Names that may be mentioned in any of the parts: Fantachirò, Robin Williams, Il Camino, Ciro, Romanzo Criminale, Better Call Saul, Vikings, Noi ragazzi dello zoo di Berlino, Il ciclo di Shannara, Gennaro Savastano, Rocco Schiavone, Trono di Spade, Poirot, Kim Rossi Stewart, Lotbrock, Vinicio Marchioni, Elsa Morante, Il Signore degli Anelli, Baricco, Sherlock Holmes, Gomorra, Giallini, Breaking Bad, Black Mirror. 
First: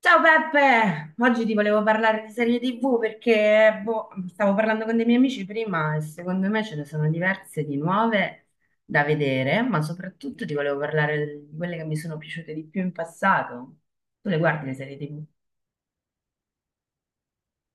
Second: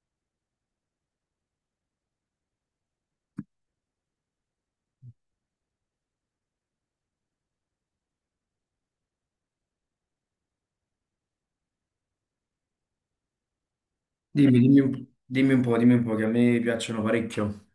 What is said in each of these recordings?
Ciao Peppe, oggi ti volevo parlare di serie TV perché boh, stavo parlando con dei miei amici prima e secondo me ce ne sono diverse di nuove da vedere, ma soprattutto ti volevo parlare di quelle che mi sono piaciute di più in passato. Tu le guardi le serie TV? Dimmi un po', che a me piacciono parecchio.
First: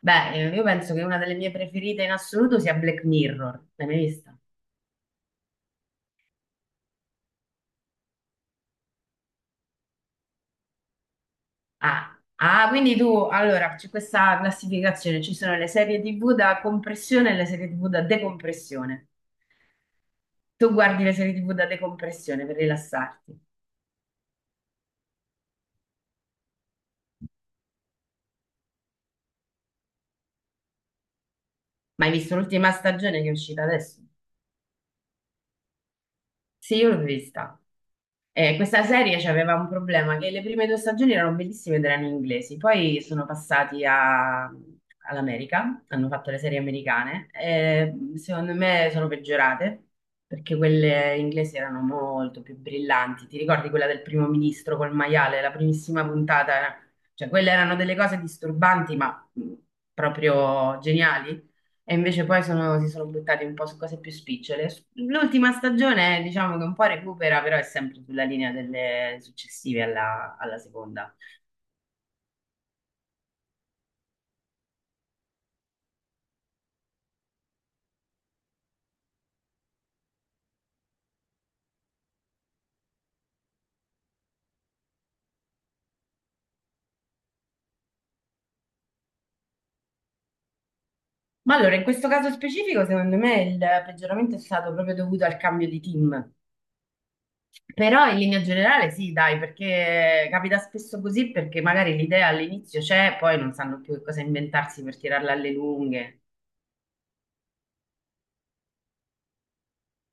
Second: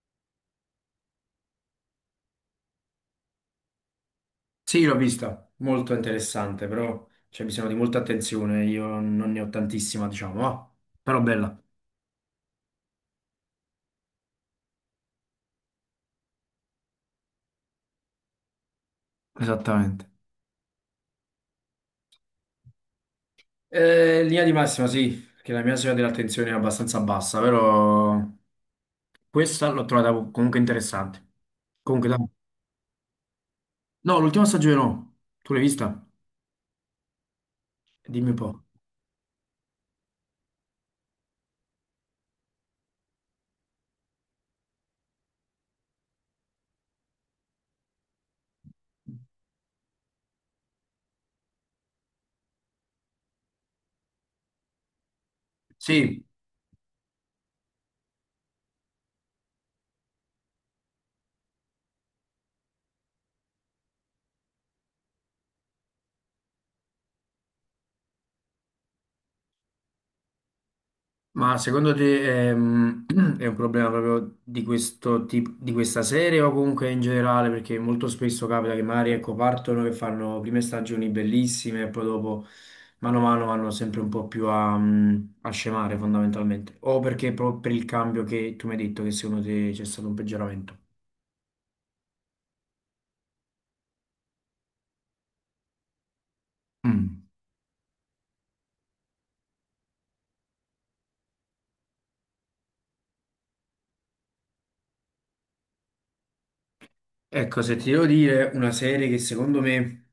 Beh, io penso che una delle mie preferite in assoluto sia Black Mirror. L'hai mai vista? Sì, l'ho vista, molto interessante, però c'è bisogno di molta attenzione, io non ne ho tantissima, diciamo, però bella. Ah, ah, quindi tu, allora, c'è questa classificazione, ci sono le serie TV da compressione e le serie TV da decompressione. Esattamente. Tu guardi le serie TV da decompressione per rilassarti. Linea di massima, sì, che la mia soglia dell'attenzione è abbastanza bassa, però questa l'ho trovata comunque interessante. Ma Comunque, hai dai. visto l'ultima stagione che è uscita adesso? No, l'ultima stagione no, tu l'hai vista? Sì, io l'ho vista. Dimmi un po'. Questa serie aveva un problema, che le prime due stagioni erano bellissime ed erano inglesi, poi sono passati all'America, hanno fatto le serie americane, e secondo me sono peggiorate, perché quelle inglesi erano molto più brillanti. Ti ricordi quella del primo ministro col maiale, la primissima Sì. puntata? Cioè, quelle erano delle cose disturbanti, ma proprio geniali. E invece si sono buttati un po' su cose più spicciole. L'ultima stagione, diciamo che un po' recupera, però è sempre sulla linea delle successive alla seconda. Ma secondo te è un problema proprio di questo tipo, di questa serie o comunque in generale? Perché molto spesso capita che magari ecco, partono che fanno prime stagioni bellissime e poi dopo mano a mano vanno sempre un po' più a scemare fondamentalmente. O perché proprio per il cambio che tu mi hai detto che secondo te c'è stato un peggioramento? Ma allora, in questo caso specifico, secondo me il peggioramento è stato proprio dovuto al cambio di team. Mm. Però in linea generale sì, dai, perché capita spesso così, perché magari l'idea all'inizio c'è, poi non sanno più che cosa inventarsi per tirarla alle lunghe. Ecco, se ti devo dire una serie che secondo me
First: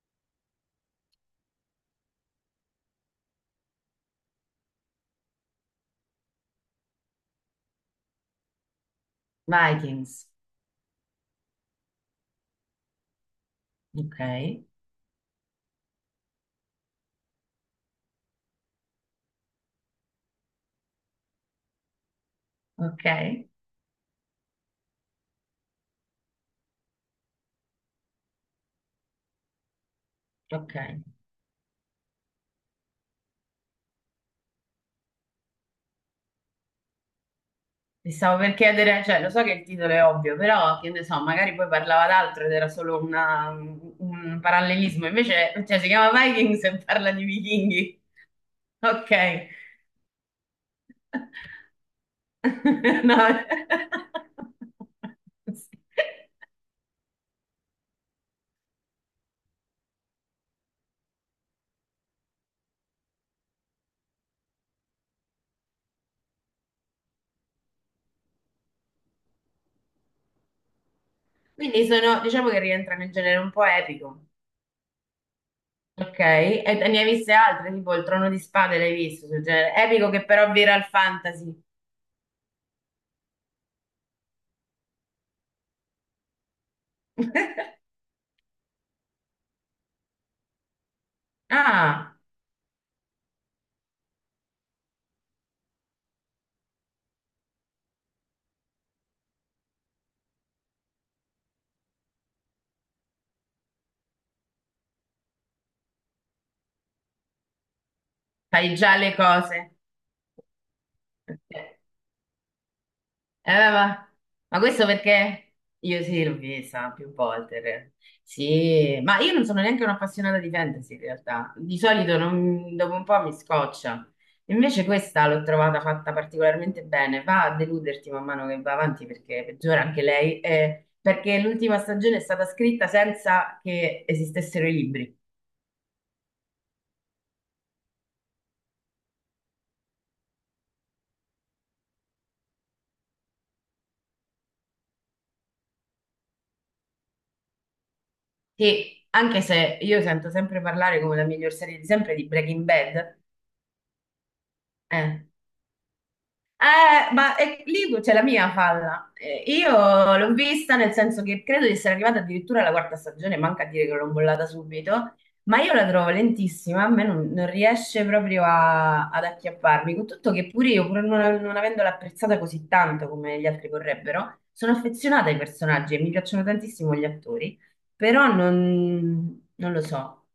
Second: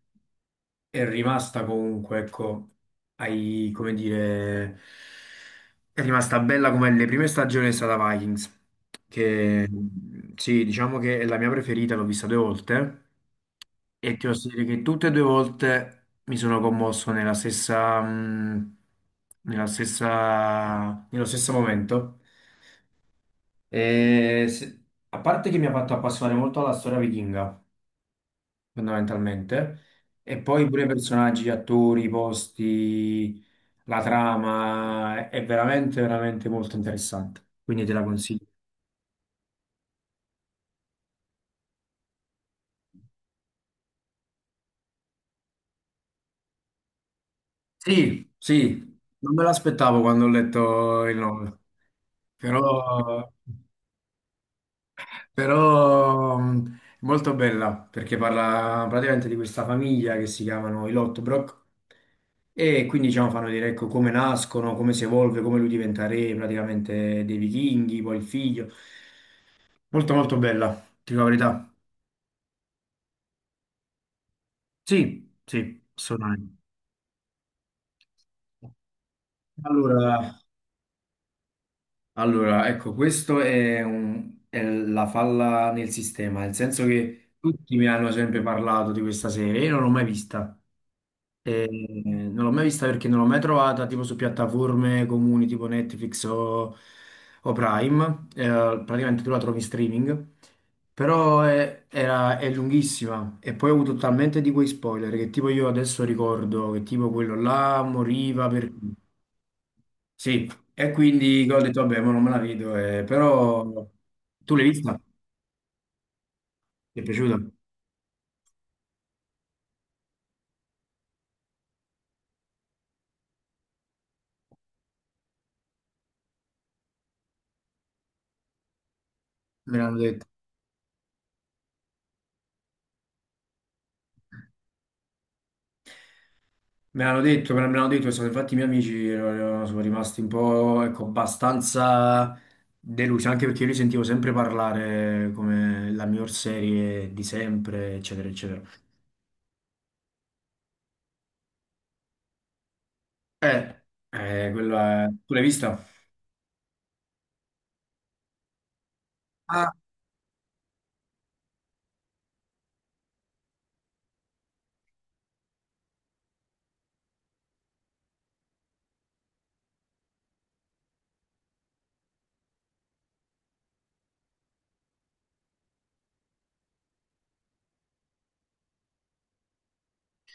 è rimasta comunque, ecco, ai, come dire, è rimasta bella come le prime stagioni è stata Vikings, che Vikings, sì, diciamo che è la mia preferita, l'ho vista due volte e ok, ti posso dire che tutte e due volte mi sono commosso nella stessa, nello stesso momento. ok, E se- a parte che mi ha fatto appassionare molto alla storia vichinga fondamentalmente. E poi ok. pure i personaggi, gli attori, i posti, la trama, è veramente, veramente molto interessante. Quindi te la Mi stavo consiglio. per chiedere, cioè lo so che il titolo è ovvio, però che ne so, magari poi parlava d'altro ed era solo un parallelismo, invece cioè, si chiama Vikings e parla di vichinghi. Sì, sì, non me Ok. l'aspettavo quando ho letto il nome, però, No. però, è molto bella perché parla praticamente di questa famiglia che si chiamano i Lotbrock e quindi diciamo fanno vedere ecco, come nascono, come si evolve, come lui diventa re praticamente dei vichinghi, poi il figlio. Molto molto bella, ti dico la verità. Quindi sono, diciamo che rientra nel genere un po' epico. Sì, sì, Ok, assolutamente. e te ne hai viste altre, tipo il Trono di Spade l'hai visto sul genere epico che Allora, però vira al fantasy. allora, ecco, questo è la falla nel sistema, nel senso che tutti mi hanno sempre parlato di questa serie, io non l'ho mai vista. E Ah, non l'ho mai vista perché non l'ho mai trovata tipo su piattaforme comuni tipo Netflix o Prime. Praticamente tu la trovi in streaming, però è lunghissima e poi ho avuto talmente di quei spoiler che tipo io adesso ricordo che tipo quello là moriva per. fai già le cose. Sì, e quindi ho detto vabbè, ma non me la vedo, Eh, però ma, tu ma l'hai questo vista? perché io sì, l'ho vista Ti è più piaciuta? volte in realtà. Sì, ma io non sono neanche un'appassionata di fantasy in realtà. Di solito dopo un po' mi scoccia. Invece questa l'ho trovata fatta particolarmente bene. Va a deluderti man mano che va avanti perché Me peggiora l'hanno anche detto. lei, perché l'ultima stagione è stata scritta senza che esistessero i libri. Me l'hanno detto, me l'hanno detto, infatti i miei amici sono rimasti un po', ecco, abbastanza delusi, anche perché io li sentivo sempre parlare come la miglior serie di sempre, eccetera, eccetera. Che anche se io sento sempre parlare come la miglior serie di sempre di Breaking Bad, Eh, eh. Tu l'hai vista? Lì c'è la mia falla. Io l'ho vista nel senso che credo di essere arrivata addirittura alla quarta stagione, manca a dire che l'ho bollata subito, ma io la trovo lentissima, a me non riesce proprio ad acchiapparmi, con tutto che pure io, pur non avendola apprezzata così tanto come gli altri vorrebbero, sono affezionata ai personaggi e mi piacciono tantissimo gli attori, però non lo so.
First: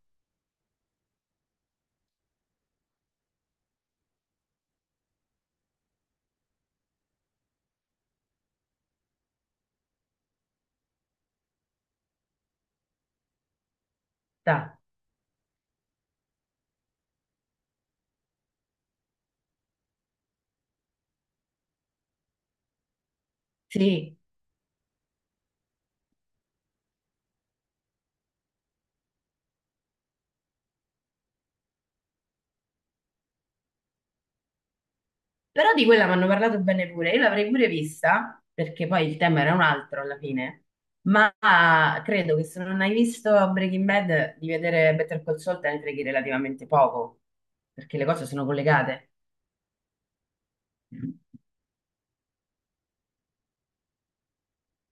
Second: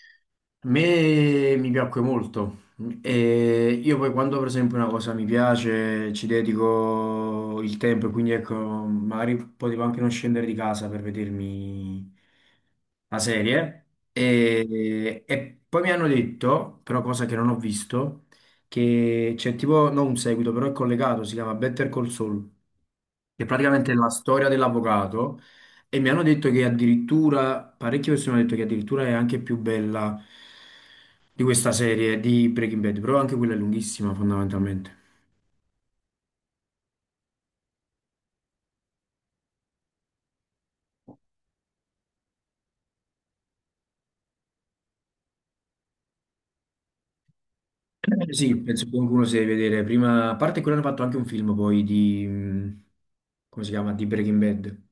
A me mi piacque molto. E io poi quando per esempio una cosa mi piace ci dedico il tempo, e quindi ecco, magari potevo anche non scendere di casa per vedermi la serie. E poi mi hanno detto, però cosa che non ho visto, che c'è tipo, non un seguito, però è collegato, si chiama Better Call Saul, che praticamente è la Dai. storia dell'avvocato e mi hanno detto che addirittura, parecchie persone hanno detto che addirittura è anche più bella di questa serie di Breaking Bad, però anche quella è lunghissima fondamentalmente. Però di quella mi hanno parlato bene pure, io l'avrei pure vista, perché poi il tema era un altro alla fine, ma credo che se non hai visto Breaking Bad, di vedere Better Call Saul te ne freghi relativamente poco, perché le cose Eh sono sì, penso che collegate. qualcuno si deve vedere prima, a parte quello hanno fatto anche un film poi di, come si chiama, di Breaking Bad,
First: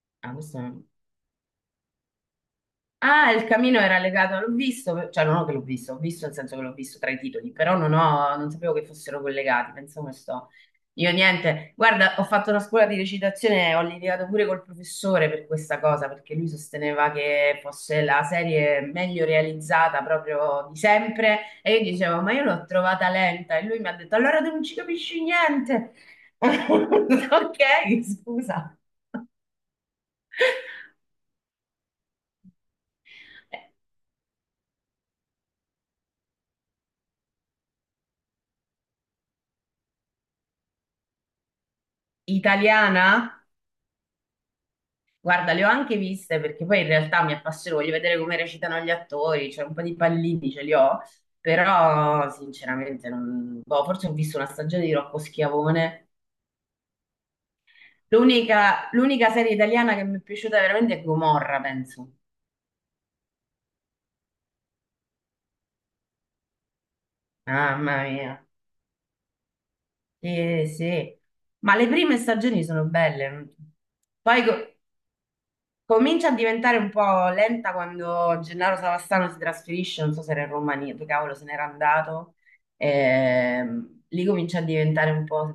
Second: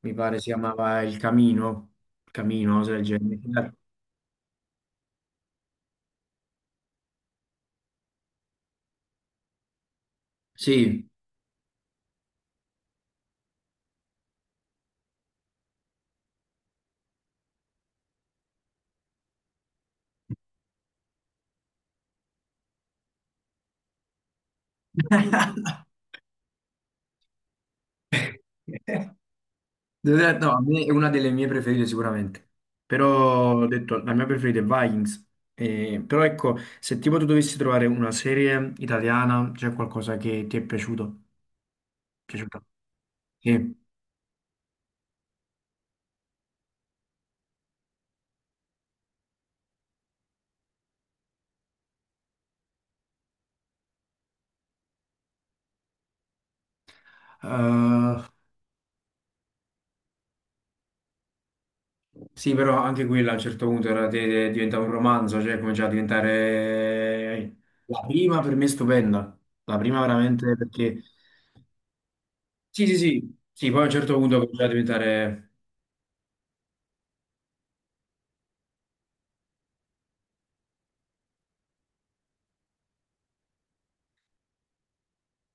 mi Ah, pare si questo... chiamava Il Camino, Camino, se del Ah, genere. il camino era legato, l'ho visto, cioè non ho che l'ho visto, ho visto nel senso che l'ho visto tra i titoli, però non sapevo che fossero collegati, pensavo che sto. Sì. Io niente, guarda, ho fatto una scuola di recitazione, ho litigato pure col professore per questa cosa, perché lui sosteneva che fosse la serie meglio realizzata proprio di sempre, e io dicevo, ma io l'ho trovata lenta, e lui mi ha detto, allora tu non ci capisci niente. Ok, scusa. No, a me è una delle mie preferite sicuramente, però ho detto la mia preferita è Vikings. Però ecco, se tipo tu dovessi trovare una serie italiana, c'è qualcosa che ti è piaciuto? Piaciuta? Italiana? Sì. Guarda, le ho anche viste perché poi in realtà mi appassiono, voglio vedere come recitano gli attori, cioè un po' di pallini ce li ho, però sinceramente non... boh, forse ho visto una stagione di Rocco Schiavone. Eh, L'unica serie italiana che mi è piaciuta veramente è Gomorra, penso. sì, però anche quella a un certo punto diventava un romanzo, cioè cominciava a diventare. Mamma La prima mia. per me è stupenda, la prima veramente Sì, perché sì. Ma le prime stagioni sono sì, sì, sì, belle. sì, poi a un certo punto Poi cominciava a co- diventare. Comincia a diventare un po' lenta quando Gennaro Savastano si trasferisce, non so se era in Romania, dove cavolo se n'era andato. Lì comincia a diventare un po'...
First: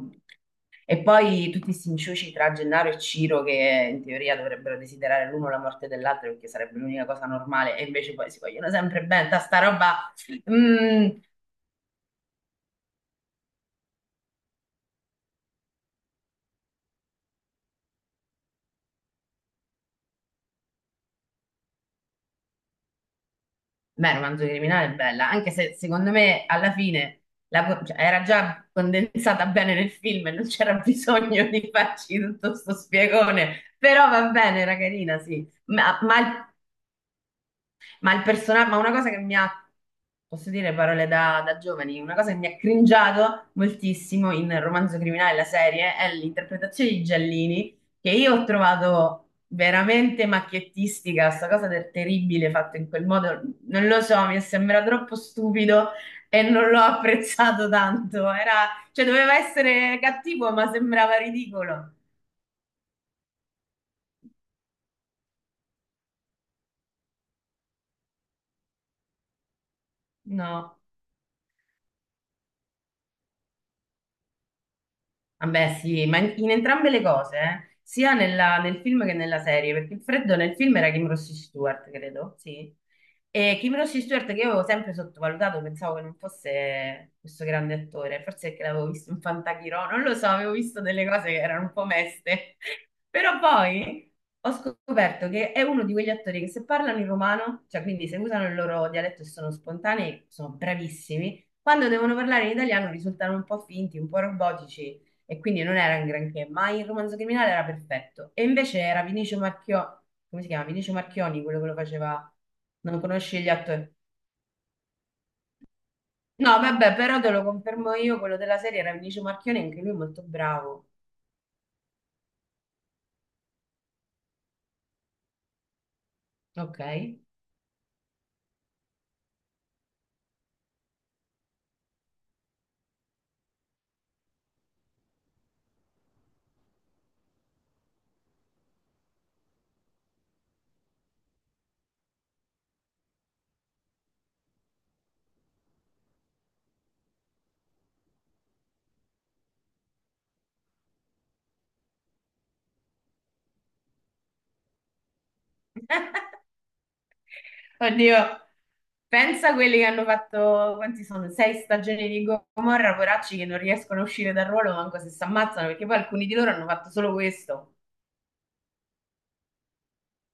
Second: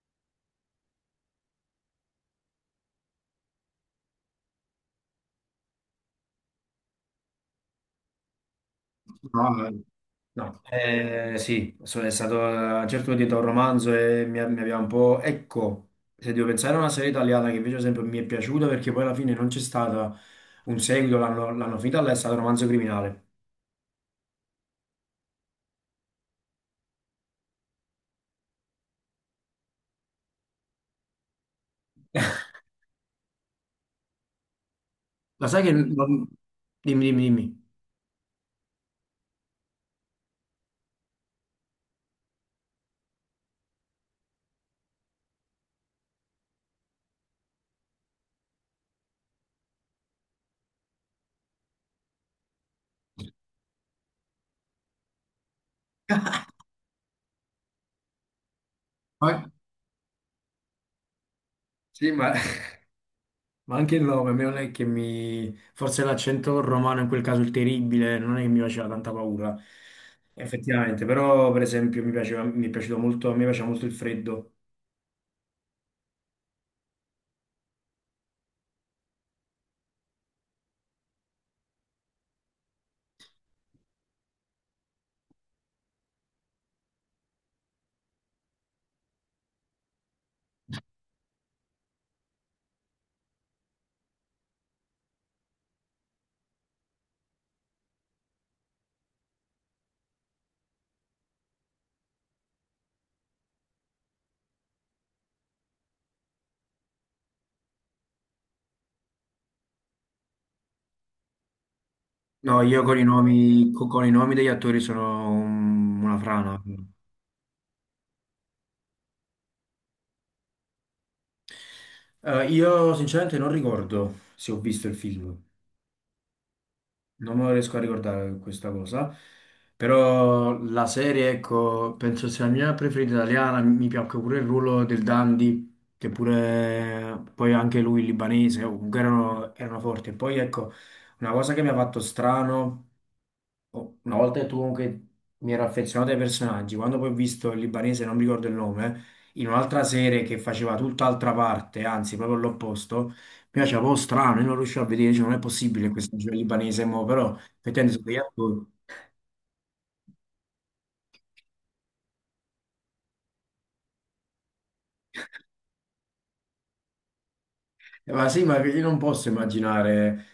E poi tutti questi inciuci tra Gennaro e Ciro che in teoria dovrebbero desiderare l'uno la morte dell'altro perché sarebbe l'unica cosa normale e invece poi si vogliono sempre bene. Ta No, Sta no, roba... no. mm. Sì, è stato a un certo punto un romanzo e mi aveva un po'. Ecco, se devo pensare a una serie italiana che invece ad esempio mi è piaciuta perché poi alla fine non c'è stato un seguito, l'hanno l'hanno finita, là, è stato Romanzo Criminale. Beh, Romanzo Criminale è bella, anche se secondo me alla fine cioè, era già condensata bene nel film e non c'era bisogno di farci tutto sto spiegone, però va bene, era carina, Ma sì. sai che... Ma, ma non- il Dimmi, dimmi, dimmi. ma il personaggio, ma una cosa che mi ha, posso dire parole da giovani, una cosa che mi ha cringiato moltissimo in Romanzo Criminale, la serie, è l'interpretazione di Giallini, che io ho trovato veramente macchiettistica, sta cosa del terribile fatto in quel modo, non lo so, mi sembra troppo stupido e non l'ho apprezzato tanto, era, cioè doveva Poi- essere cattivo, ma sembrava ridicolo. Sì. Ma anche il nome, a me non è che mi. Forse l'accento romano, in quel caso il terribile, non è che mi faceva tanta paura. No. Effettivamente, però per esempio mi piaceva, mi è piaciuto molto, a me piaceva molto il freddo. Vabbè, sì, ma in entrambe le cose, eh. Sia nel film che nella serie, perché il freddo nel film era Kim Rossi Stewart, credo, sì. E Kim Rossi Stewart, che io avevo sempre sottovalutato, pensavo che non fosse questo grande attore, forse perché l'avevo visto in Fantachirò, non lo so, avevo visto delle cose che erano un po' meste. Però poi ho scoperto che è uno di quegli attori che se parlano in romano, cioè quindi se usano il loro dialetto e sono spontanei, sono bravissimi. Quando devono parlare in italiano risultano un po' finti, un po' robotici e quindi non era un granché, ma il Romanzo Criminale era perfetto. E invece era Vinicio Marchio, come si chiama? Vinicio Marchioni, quello che lo faceva. No, io con Non i conosci gli nomi, attori? con, i nomi degli attori sono una No, frana. vabbè, però te lo confermo io, quello della serie era Vinicio Marchioni, anche lui è molto bravo. Io sinceramente non ricordo se ho visto il film, Ok. non me lo riesco a ricordare questa cosa, però la serie, ecco, penso sia la mia preferita italiana, mi piacque pure il ruolo del Dandy, che pure poi anche lui libanese, comunque erano forti. E poi ecco, una cosa che mi ha fatto strano. Oh, una volta che tu comunque mi ero affezionato ai personaggi, quando poi ho visto il libanese, non mi ricordo il nome, in un'altra serie che faceva tutt'altra parte, anzi proprio l'opposto, mi piaceva un po' strano, io non riuscivo a vedere, cioè, non è possibile che questo giro libanese, mo, però effettivamente sono degli Oddio. attori. Pensa a quelli che hanno fatto, quanti sono? Sei stagioni di Gomorra, poracci che non riescono a uscire dal ruolo manco se si ammazzano, perché poi alcuni di loro hanno fatto solo questo. Ma sì, ma io non posso immaginare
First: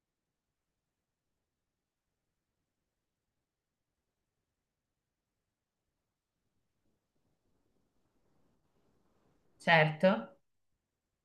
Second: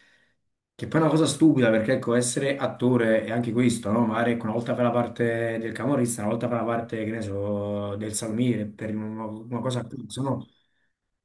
che poi è una cosa stupida perché ecco, essere attore è anche questo, no? Magari ecco, una volta fa la parte del camorrista, una volta fa la parte, che ne so, del salmiere, per una cosa a cazzo, Certo. no?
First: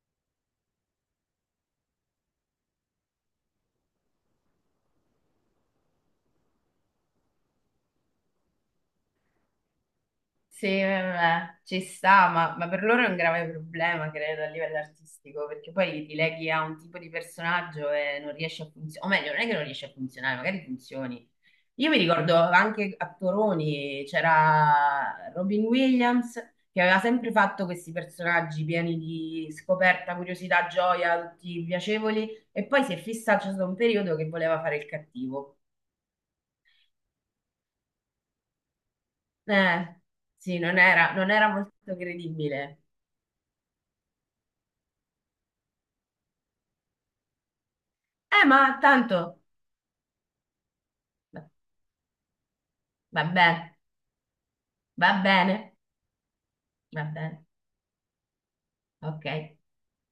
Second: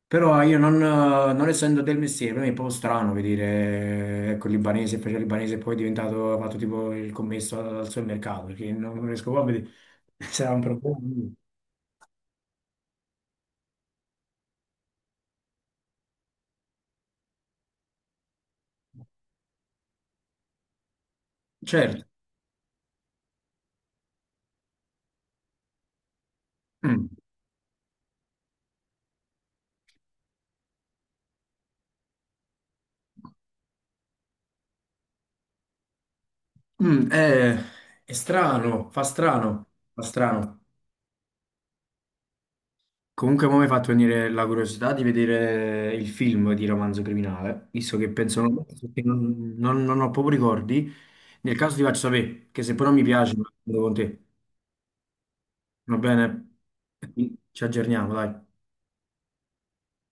Però io non essendo del mestiere, per me è un po' strano vedere, ecco, il libanese, faceva il libanese e poi è diventato, ha fatto tipo il commesso al supermercato, perché non riesco proprio a vedere se era un Sì, problema. vabbè, ci sta, ma per loro è un grave problema, credo, a livello artistico, perché poi ti leghi a un tipo di personaggio e non riesci a funzionare, o meglio, non è che non riesci a funzionare, magari funzioni. Io mi Certo. ricordo anche a Toroni c'era Robin Williams che aveva Mm. sempre fatto questi personaggi pieni di scoperta, curiosità, gioia, tutti piacevoli, e poi si è fissato, c'è stato un periodo che voleva fare il cattivo. Mm, è strano, fa strano, Eh, fa sì, strano. Non era molto credibile. Comunque, mo mi ha fatto venire la curiosità di vedere il film di Romanzo Criminale, visto che penso non, Ma che tanto. non- non- non ho proprio ricordi. Nel caso ti faccio sapere, che se poi non mi piace, lo Vabbè, vedo con te. va bene, Va bene? va bene, va bene, Ci aggiorniamo, dai. ok.